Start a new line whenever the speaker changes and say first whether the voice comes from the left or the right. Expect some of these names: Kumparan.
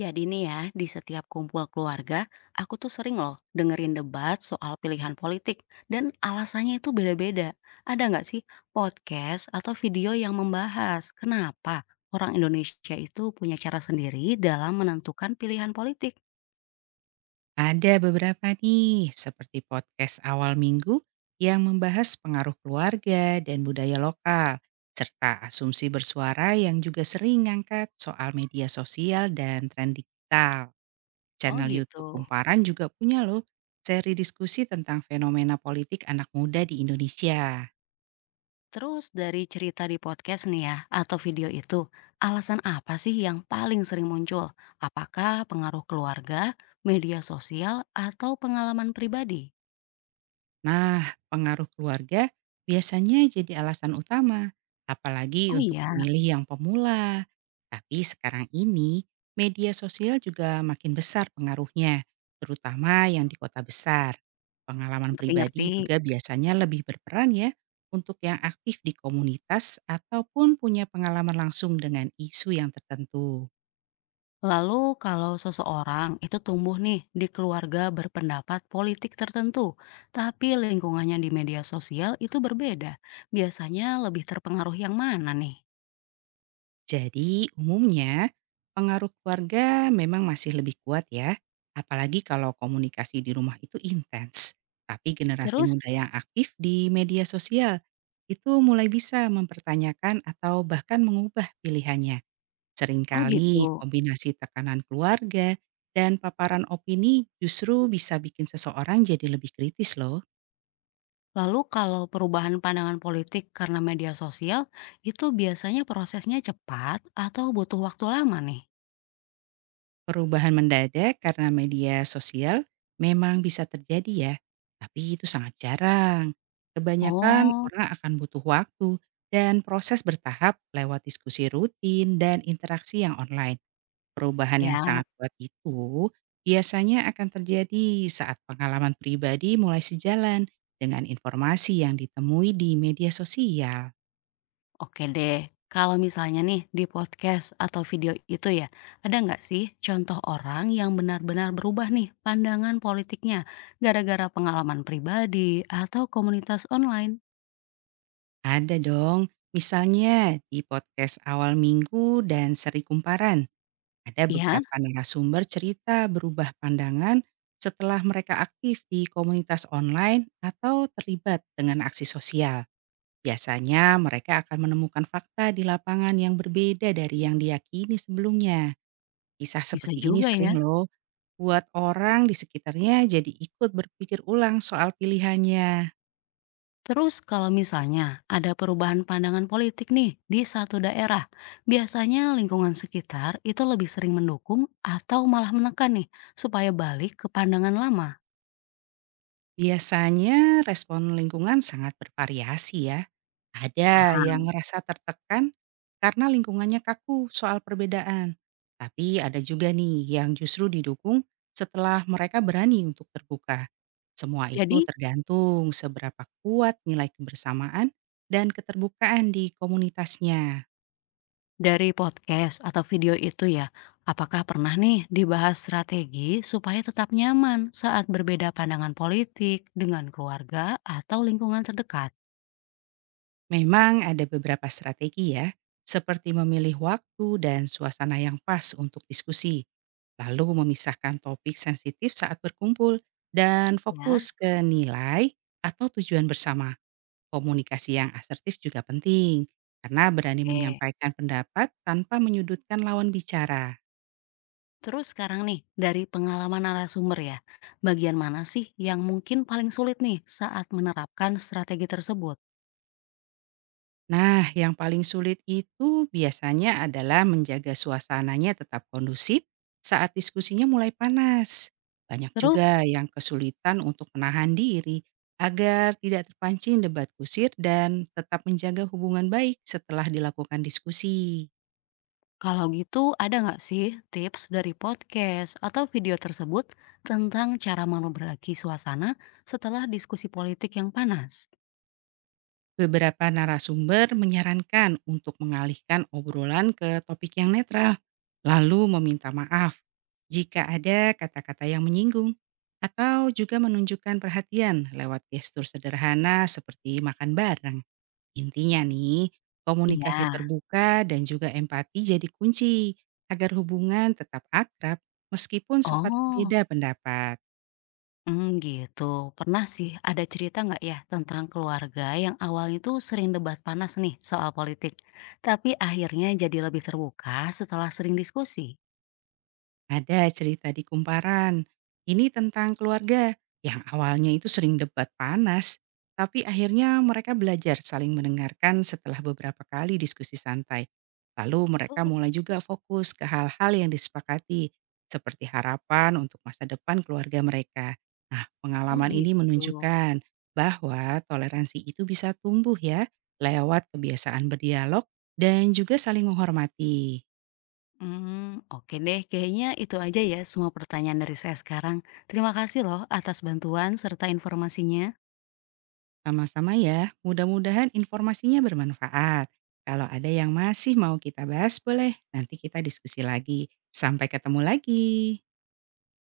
left: Jadi nih ya, di setiap kumpul keluarga, aku tuh sering loh dengerin debat soal pilihan politik. Dan alasannya itu beda-beda. Ada nggak sih podcast atau video yang membahas kenapa orang Indonesia itu punya cara sendiri dalam menentukan pilihan politik?
right: Ada beberapa nih, seperti podcast awal minggu yang membahas pengaruh keluarga dan budaya lokal, serta asumsi bersuara yang juga sering ngangkat soal media sosial dan tren digital.
left: Oh
right: Channel YouTube
left: gitu.
right: Kumparan juga punya loh seri diskusi tentang fenomena politik anak muda di Indonesia.
left: Terus dari cerita di podcast nih ya, atau video itu, alasan apa sih yang paling sering muncul? Apakah pengaruh keluarga, media sosial, atau pengalaman pribadi?
right: Nah, pengaruh keluarga biasanya jadi alasan utama, apalagi
left: Oh
right: untuk
left: iya.
right: pemilih yang pemula. Tapi sekarang ini, media sosial juga makin besar pengaruhnya, terutama yang di kota besar. Pengalaman
left: Ngerti-ngerti.
right: pribadi juga biasanya lebih berperan ya, untuk yang aktif di komunitas ataupun punya pengalaman langsung dengan isu yang tertentu.
left: Lalu kalau seseorang itu tumbuh nih di keluarga berpendapat politik tertentu, tapi lingkungannya di media sosial itu berbeda, biasanya lebih terpengaruh yang mana nih?
right: Jadi, umumnya pengaruh keluarga memang masih lebih kuat ya, apalagi kalau komunikasi di rumah itu intens. Tapi generasi
left: Terus,
right: muda yang aktif di media sosial itu mulai bisa mempertanyakan atau bahkan mengubah pilihannya.
left: oh
right: Seringkali
left: gitu.
right: kombinasi tekanan keluarga dan paparan opini justru bisa bikin seseorang jadi lebih kritis loh.
left: Lalu kalau perubahan pandangan politik karena media sosial, itu biasanya prosesnya cepat atau butuh waktu lama nih?
right: Perubahan mendadak karena media sosial memang bisa terjadi ya, tapi itu sangat jarang. Kebanyakan
left: Oh,
right: orang akan butuh waktu dan proses bertahap lewat diskusi rutin dan interaksi yang online. Perubahan yang
left: siap.
right: sangat kuat itu biasanya akan terjadi saat pengalaman pribadi mulai sejalan dengan informasi yang ditemui di media sosial.
left: Oke deh, kalau misalnya nih di podcast atau video itu ya, ada nggak sih contoh orang yang benar-benar berubah nih pandangan politiknya gara-gara pengalaman pribadi atau komunitas online?
right: Ada dong, misalnya di podcast awal minggu dan seri Kumparan. Ada
left: Ya,
right: beberapa narasumber cerita berubah pandangan setelah mereka aktif di komunitas online atau terlibat dengan aksi sosial. Biasanya mereka akan menemukan fakta di lapangan yang berbeda dari yang diyakini sebelumnya. Kisah
left: bisa
right: seperti ini
left: juga ya.
right: sering loh buat orang di sekitarnya jadi ikut berpikir ulang soal pilihannya.
left: Terus kalau misalnya ada perubahan pandangan politik nih di satu daerah, biasanya lingkungan sekitar itu lebih sering mendukung atau malah menekan nih supaya balik ke pandangan lama.
right: Biasanya respon lingkungan sangat bervariasi ya. Ada
left: Ah,
right: yang ngerasa tertekan karena lingkungannya kaku soal perbedaan. Tapi ada juga nih yang justru didukung setelah mereka berani untuk terbuka. Semua itu
left: jadi,
right: tergantung seberapa kuat nilai kebersamaan dan keterbukaan di komunitasnya.
left: dari podcast atau video itu ya, apakah pernah nih dibahas strategi supaya tetap nyaman saat berbeda pandangan politik dengan keluarga atau lingkungan terdekat?
right: Memang ada beberapa strategi ya, seperti memilih waktu dan suasana yang pas untuk diskusi, lalu memisahkan topik sensitif saat berkumpul, dan
left: Ya.
right: fokus ke nilai atau tujuan bersama. Komunikasi yang asertif juga penting, karena berani
left: Oke,
right: menyampaikan pendapat tanpa menyudutkan lawan bicara.
left: terus sekarang nih dari pengalaman narasumber ya, bagian mana sih yang mungkin paling sulit nih saat menerapkan strategi tersebut?
right: Nah, yang paling sulit itu biasanya adalah menjaga suasananya tetap kondusif saat diskusinya mulai panas. Banyak
left: Terus
right: juga yang kesulitan untuk menahan diri agar tidak terpancing debat kusir dan tetap menjaga hubungan baik setelah dilakukan diskusi.
left: kalau gitu ada nggak sih tips dari podcast atau video tersebut tentang cara memperbaiki suasana setelah diskusi politik yang panas?
right: Beberapa narasumber menyarankan untuk mengalihkan obrolan ke topik yang netral, lalu meminta maaf jika ada kata-kata yang menyinggung, atau juga menunjukkan perhatian lewat gestur sederhana seperti makan bareng. Intinya nih, komunikasi
left: Iya.
right: terbuka dan juga empati jadi kunci agar hubungan tetap akrab meskipun sempat
left: Oh,
right: berbeda pendapat.
left: gitu. Pernah sih, ada cerita nggak ya tentang keluarga yang awalnya tuh sering debat panas nih soal politik, tapi akhirnya jadi lebih terbuka setelah sering diskusi?
right: Ada cerita di Kumparan. Ini tentang keluarga yang awalnya itu sering debat panas, tapi akhirnya mereka belajar saling mendengarkan setelah beberapa kali diskusi santai. Lalu mereka
left: Terus,
right: mulai juga fokus ke hal-hal yang disepakati, seperti harapan untuk masa depan keluarga mereka. Nah,
left: oh
right: pengalaman
left: gitu.
right: ini menunjukkan bahwa toleransi itu bisa tumbuh ya, lewat kebiasaan berdialog dan juga saling menghormati.
left: Hmm, oke deh kayaknya itu aja ya semua pertanyaan dari saya sekarang. Terima kasih loh atas bantuan serta informasinya.
right: Sama-sama ya, mudah-mudahan informasinya bermanfaat. Kalau ada yang masih mau kita bahas, boleh nanti kita diskusi lagi. Sampai ketemu lagi.